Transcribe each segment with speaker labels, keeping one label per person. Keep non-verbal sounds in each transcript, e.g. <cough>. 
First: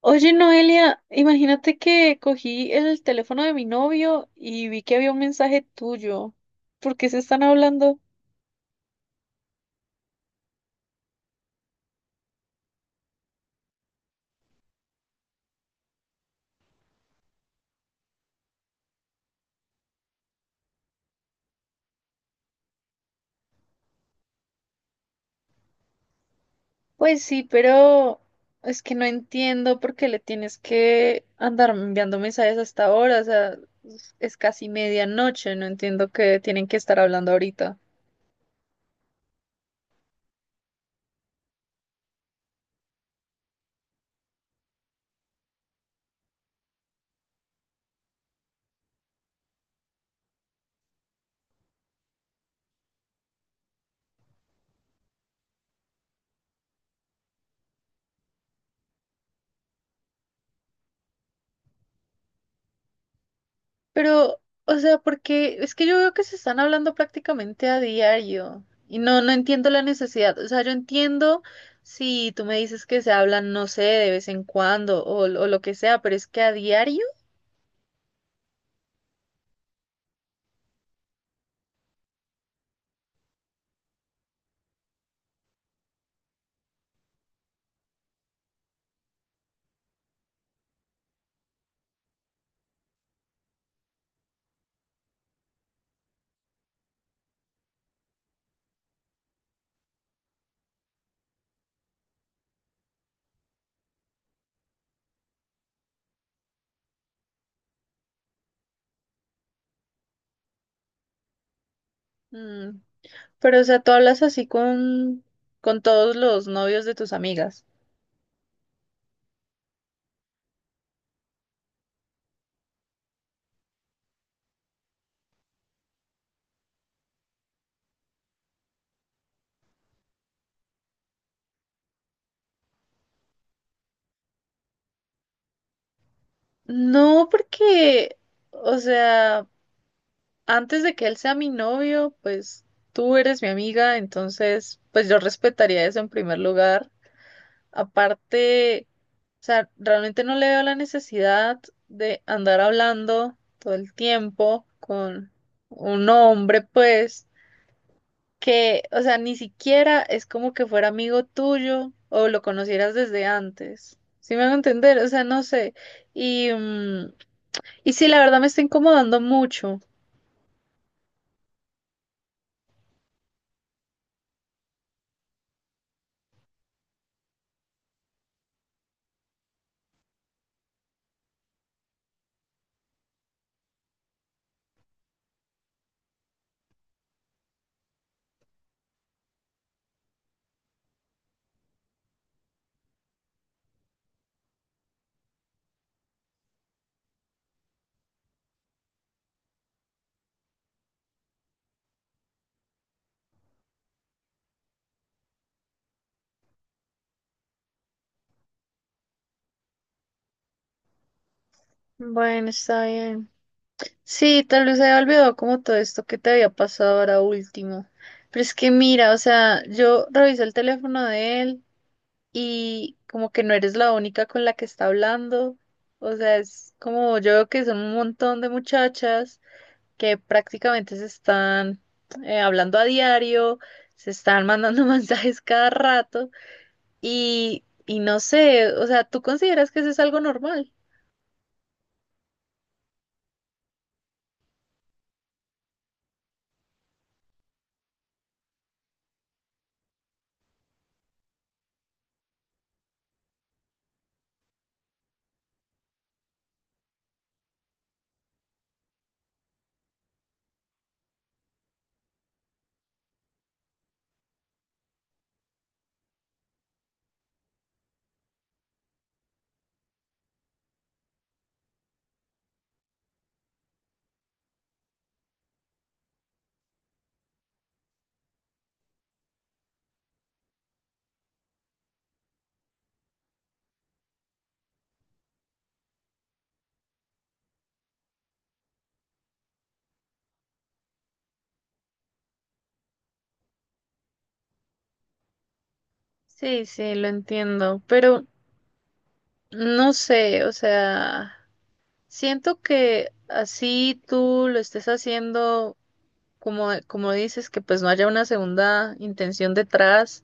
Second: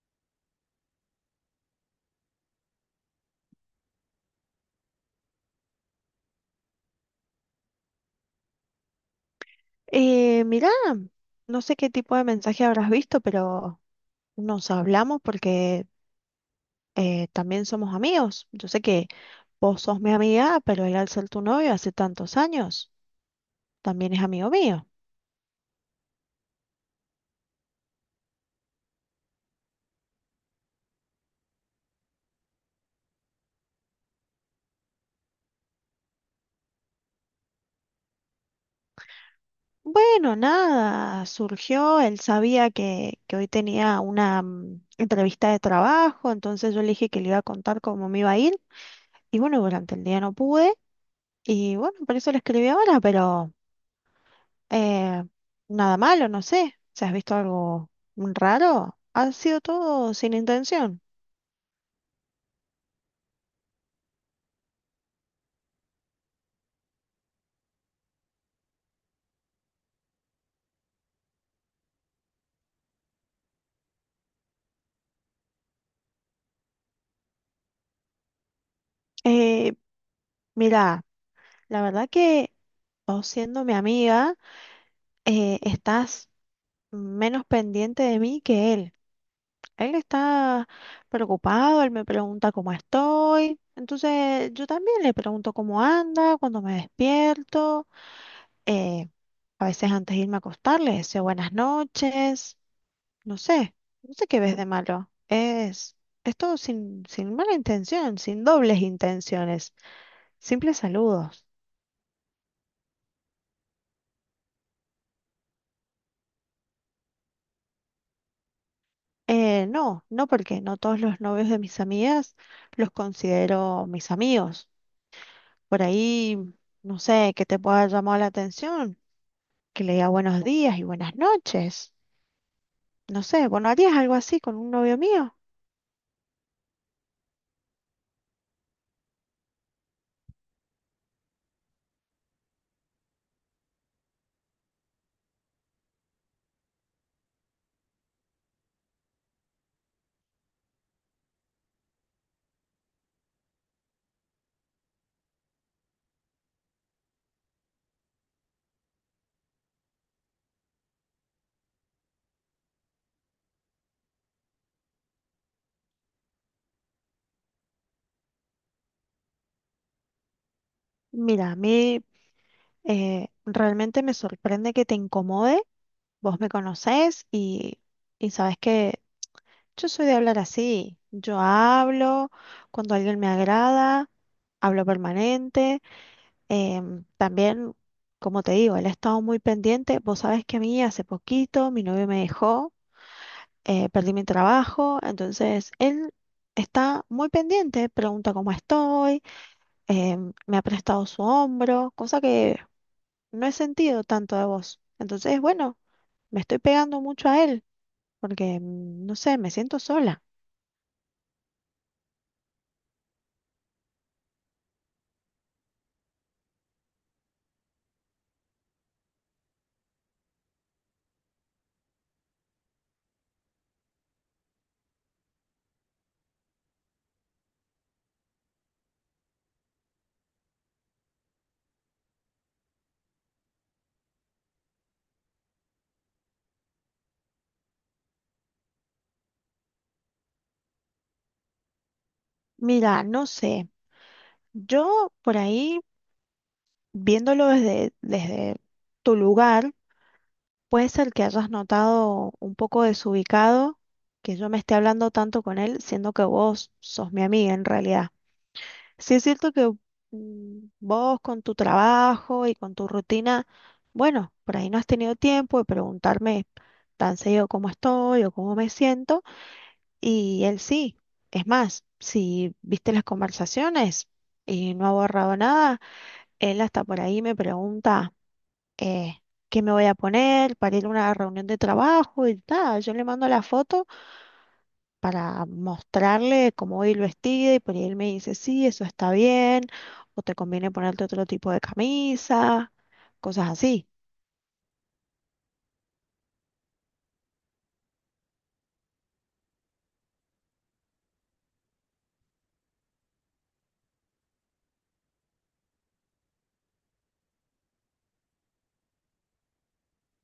Speaker 1: Oye, Noelia, imagínate que cogí el teléfono de mi novio y vi que había un mensaje tuyo. ¿Por qué se están hablando?
Speaker 2: Mirá, no sé qué tipo de mensaje habrás visto, pero nos hablamos porque también somos amigos. Yo sé que vos sos mi amiga, pero él al ser tu novio hace tantos años, también es amigo mío.
Speaker 1: Pues sí, pero es que no entiendo por qué le tienes que andar enviando mensajes hasta ahora. O sea, es casi medianoche, no entiendo que tienen que estar hablando ahorita.
Speaker 2: Bueno, nada, surgió, él sabía que hoy tenía una entrevista de trabajo, entonces yo le dije que le iba a contar cómo me iba a ir y bueno, durante el día no pude y bueno, por eso le escribí ahora, pero. Eh, Nada malo, no sé. Si has visto algo raro, ha sido todo sin intención.
Speaker 1: Pero, o sea, porque es que yo veo que se están hablando prácticamente a diario y no entiendo la necesidad. O sea, yo entiendo si tú me dices que se hablan, no sé, de vez en cuando o lo que sea, pero es que a diario.
Speaker 2: Eh, Mira, la verdad que vos siendo mi amiga, estás menos pendiente de mí que él. Él está preocupado, él me pregunta cómo estoy. Entonces yo también le pregunto cómo anda, cuando me despierto. eh, a veces antes de irme a acostar le deseo buenas noches. No sé, no sé qué ves de malo. Es todo sin mala intención, sin dobles intenciones, simples saludos.
Speaker 1: Mm. Pero, o sea, tú hablas así con todos los novios de tus amigas.
Speaker 2: No, no porque no todos los novios de mis amigas los considero mis amigos. Por ahí, no sé, que te pueda llamar la atención, que le diga buenos días y buenas noches. No sé, bueno, ¿harías algo así con un novio mío?
Speaker 1: No, porque, o sea, antes de que él sea mi novio, pues tú eres mi amiga, entonces, pues yo respetaría eso en primer lugar. Aparte, o sea, realmente no le veo la necesidad de andar hablando todo el tiempo con un hombre, pues, que, o sea, ni siquiera es como que fuera amigo tuyo o lo conocieras desde antes. ¿Sí me hago entender? O sea, no sé. Y, mm, y sí, la verdad me está incomodando mucho.
Speaker 2: Mira, a mí realmente me sorprende que te incomode. Vos me conocés y... Y sabes que yo soy de hablar así. Yo hablo cuando alguien me agrada, hablo permanente. También, como te digo, él ha estado muy pendiente. Vos sabés que a mí hace poquito mi novio me dejó, perdí mi trabajo, entonces él está muy pendiente, pregunta cómo estoy, me ha prestado su hombro, cosa que no he sentido tanto de vos. Entonces, bueno, me estoy pegando mucho a él porque, no sé, me siento sola.
Speaker 1: Bueno, está bien. Sí, tal vez se había olvidado como todo esto que te había pasado ahora último. Pero es que mira, o sea, yo revisé el teléfono de él y como que no eres la única con la que está hablando. O sea, es como yo veo que son un montón de muchachas que prácticamente se están hablando a diario, se están mandando <laughs> mensajes cada rato y no sé, o sea, ¿tú consideras que eso es algo normal?
Speaker 2: Mira, no sé. Yo por ahí, viéndolo desde tu lugar, puede ser que hayas notado un poco desubicado que yo me esté hablando tanto con él, siendo que vos sos mi amiga en realidad. Sí es cierto que vos con tu trabajo y con tu rutina, bueno, por ahí no has tenido tiempo de preguntarme tan seguido cómo estoy o cómo me siento, y él sí. Es más, si viste las conversaciones y no ha borrado nada. Él hasta por ahí me pregunta eh, qué me voy a poner para ir a una reunión de trabajo y tal. Yo le mando la foto para mostrarle cómo voy vestida y por ahí él me dice, sí, eso está bien, o te conviene ponerte otro tipo de camisa, cosas así.
Speaker 1: Sí, sí, lo entiendo, pero no sé, o sea. Siento que así tú lo estés haciendo, como, como dices, que pues no haya una segunda intención detrás.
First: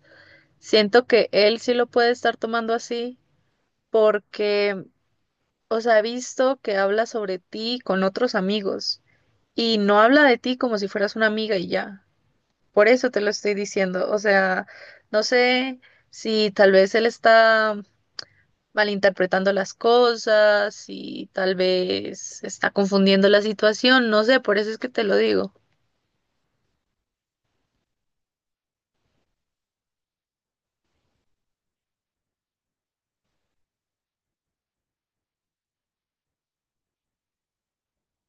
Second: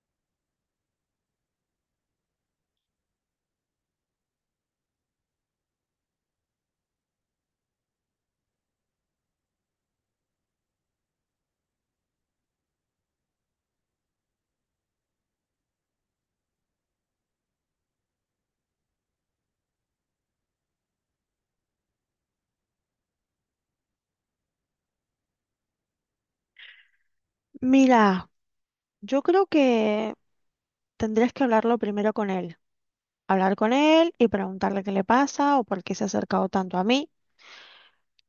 Speaker 1: Siento que él sí lo puede estar tomando así porque, o sea, he visto que habla sobre ti con otros amigos y no habla de ti como si fueras una amiga y ya. Por eso te lo estoy diciendo. O sea, no sé si tal vez él está malinterpretando las cosas y tal vez está confundiendo la situación, no sé, por eso es que te lo digo.
Speaker 2: Mira, yo creo que tendrías que hablarlo primero con él. Hablar con él y preguntarle qué le pasa o por qué se ha acercado tanto a mí.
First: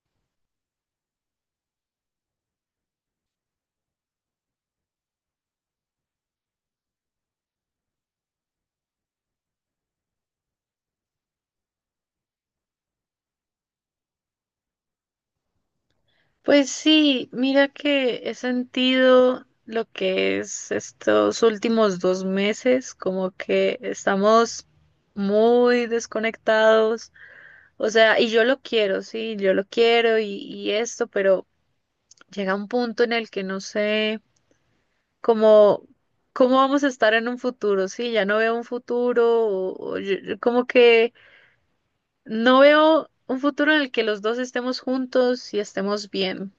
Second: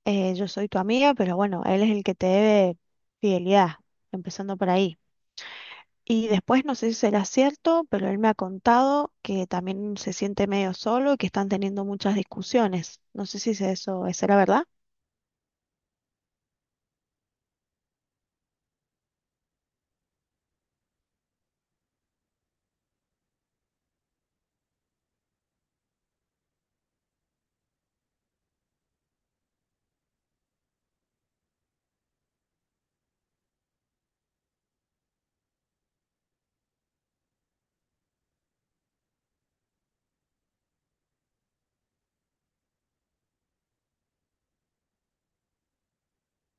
Speaker 2: Yo soy tu amiga, pero bueno, él es el que te debe fidelidad, empezando por ahí. Y después no sé si será cierto, pero él me ha contado que también se siente medio solo y que están teniendo muchas discusiones. No sé si es eso es la verdad.
Speaker 1: Pues sí, mira que he sentido lo que es estos últimos dos meses, como que estamos muy desconectados, o sea, y yo lo quiero, sí, yo lo quiero y esto, pero llega un punto en el que no sé. Como cómo vamos a estar en un futuro, sí, ya no veo un futuro, yo como que no veo un futuro en el que los dos estemos juntos y estemos bien.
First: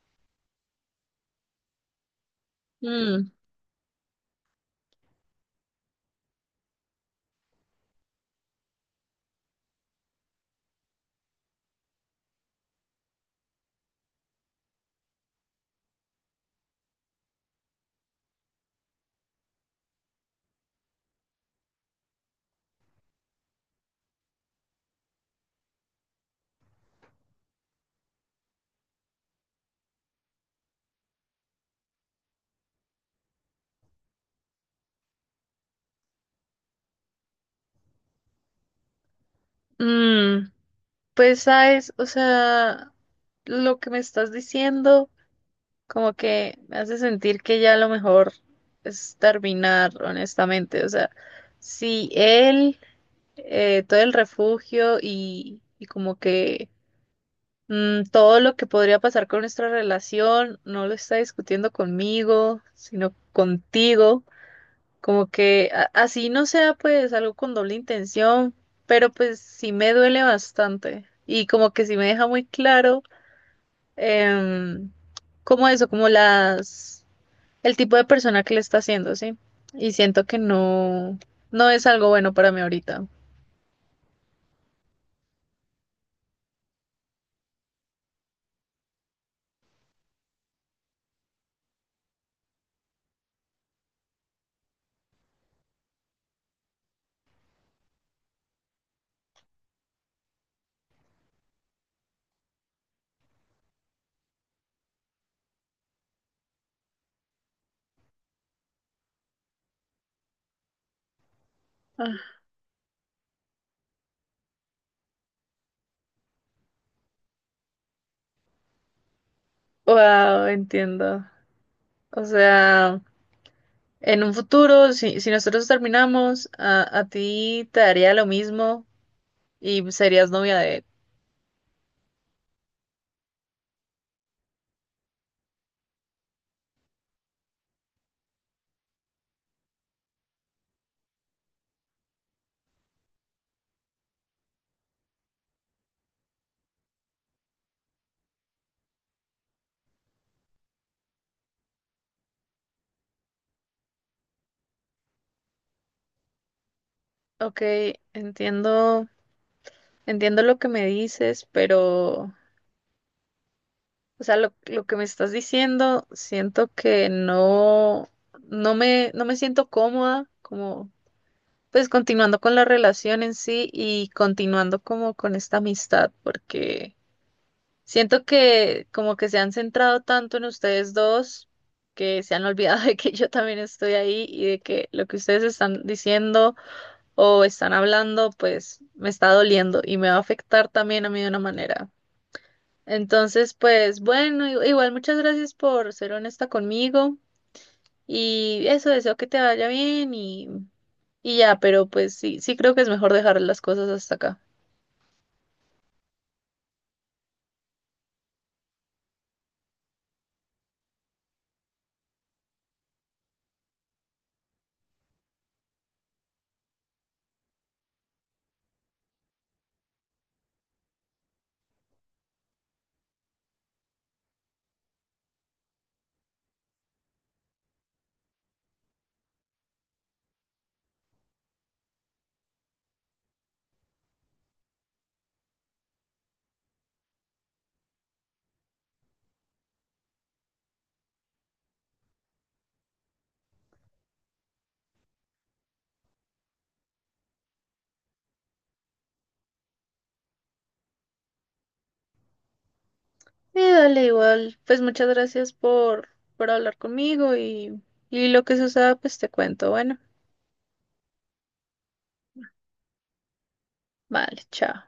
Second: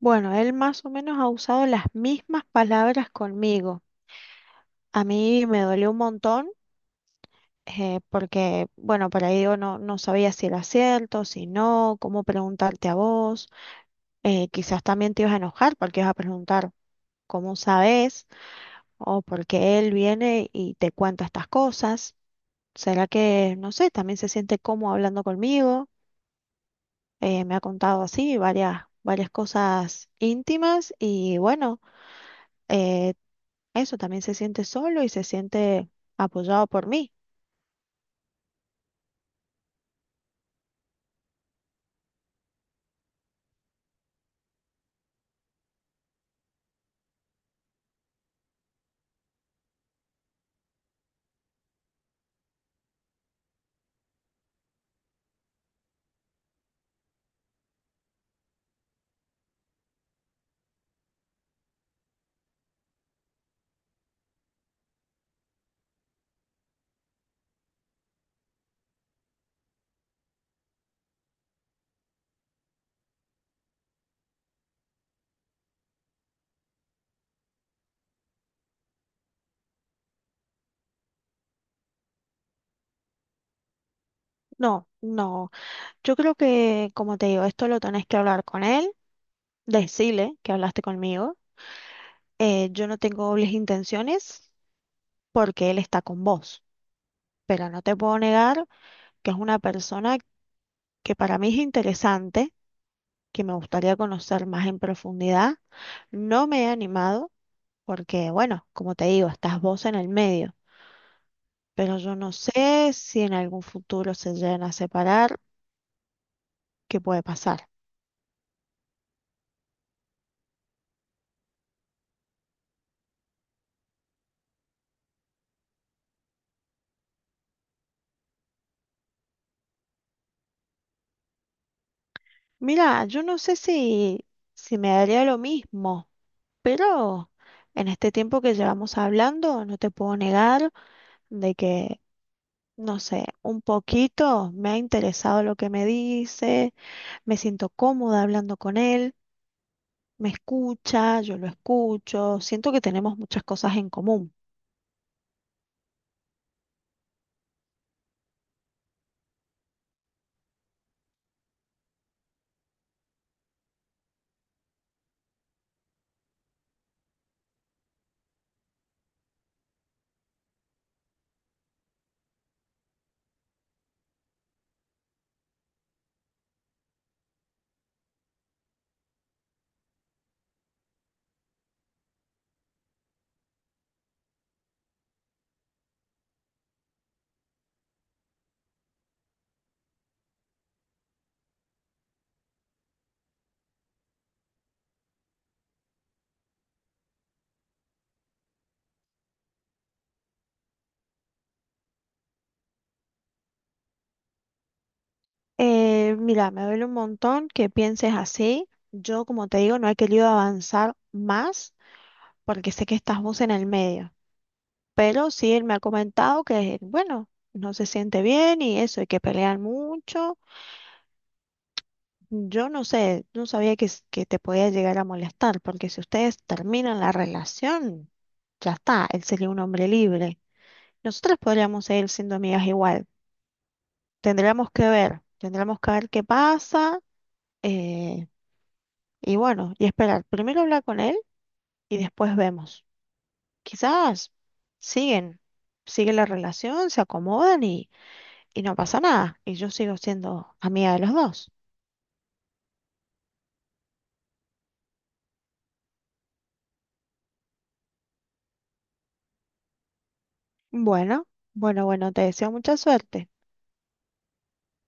Speaker 2: Bueno, él más o menos ha usado las mismas palabras
Speaker 1: Mm.
Speaker 2: conmigo. A mí me dolió un montón porque, bueno, por ahí digo, no, no sabía si era cierto, si no, cómo preguntarte a vos. Quizás también te ibas a enojar porque ibas a preguntar cómo sabes o porque él viene y te cuenta estas cosas. ¿Será que, no sé, también se siente cómodo hablando conmigo? Me ha contado así varias cosas íntimas y bueno, eh, eso también se siente solo y se siente apoyado por mí.
Speaker 1: mm, pues sabes, o sea, lo que me estás diciendo como que me hace sentir que ya lo mejor es terminar, honestamente, o sea, si él, todo el refugio y como que, todo lo que podría pasar con nuestra relación no lo está discutiendo conmigo, sino contigo. Como que así no sea pues algo con doble intención, pero pues sí me duele bastante y como que sí me deja muy claro, em, como eso, como las, el tipo de persona que le está haciendo, ¿sí? Y siento que no, no es algo bueno para mí ahorita.
Speaker 2: No, no. Yo creo que, como te digo, esto lo tenés que hablar con él, decirle que hablaste conmigo. Yo no tengo dobles intenciones porque él está con vos, pero no te puedo negar que es una persona que para mí es interesante que me gustaría conocer más en profundidad. No me he animado porque, bueno, como te digo, estás vos en el medio, pero yo no
Speaker 1: Ah,
Speaker 2: sé si en algún futuro se llegan a separar, qué puede pasar.
Speaker 1: wow, entiendo. O sea. En un futuro, si, si nosotros terminamos, a ti te daría lo mismo y serías novia de él.
Speaker 2: Mira, yo no sé si, si me daría lo mismo, pero en este tiempo que llevamos hablando, no te puedo negar de que, no sé, un poquito me ha interesado lo que me dice, me siento cómoda hablando con él. Me escucha, yo lo escucho, siento que tenemos muchas cosas en común.
Speaker 1: Ok, entiendo, entiendo lo que me dices, pero, o sea, lo que me estás diciendo, siento que no, no me, no me siento cómoda, como, pues continuando con la relación en sí y continuando como con esta amistad, porque siento que como que se han centrado tanto en ustedes dos que se han <laughs> olvidado de que yo también estoy ahí y de que lo que ustedes están diciendo o están hablando pues me está doliendo y me va a afectar también a mí de una manera. Entonces pues bueno, igual muchas gracias por ser honesta conmigo y eso, deseo que te vaya bien y ya, pero pues sí, sí creo que es mejor dejar las cosas hasta acá.
Speaker 2: Mira, me duele un montón que pienses así. Yo, como te digo, no he querido avanzar más porque sé que estás vos en el medio. Pero sí, él me ha comentado que, bueno, no se siente bien y eso, y que pelean mucho. Yo no sé, no sabía que, que te podía llegar a molestar, porque si ustedes terminan la relación, ya está, él sería un hombre libre. Nosotras podríamos seguir siendo amigas igual. Tendríamos que ver qué pasa eh, y bueno, y esperar. Primero hablar con él y después vemos. Quizás siguen, sigue la relación, se acomodan y no pasa nada. Y yo sigo siendo amiga de los dos.
Speaker 1: Sí, dale igual. Pues muchas gracias por hablar conmigo y lo que suceda, pues te cuento. Bueno,
Speaker 2: Bueno, bueno, bueno, te deseo mucha suerte.
Speaker 1: vale, chao.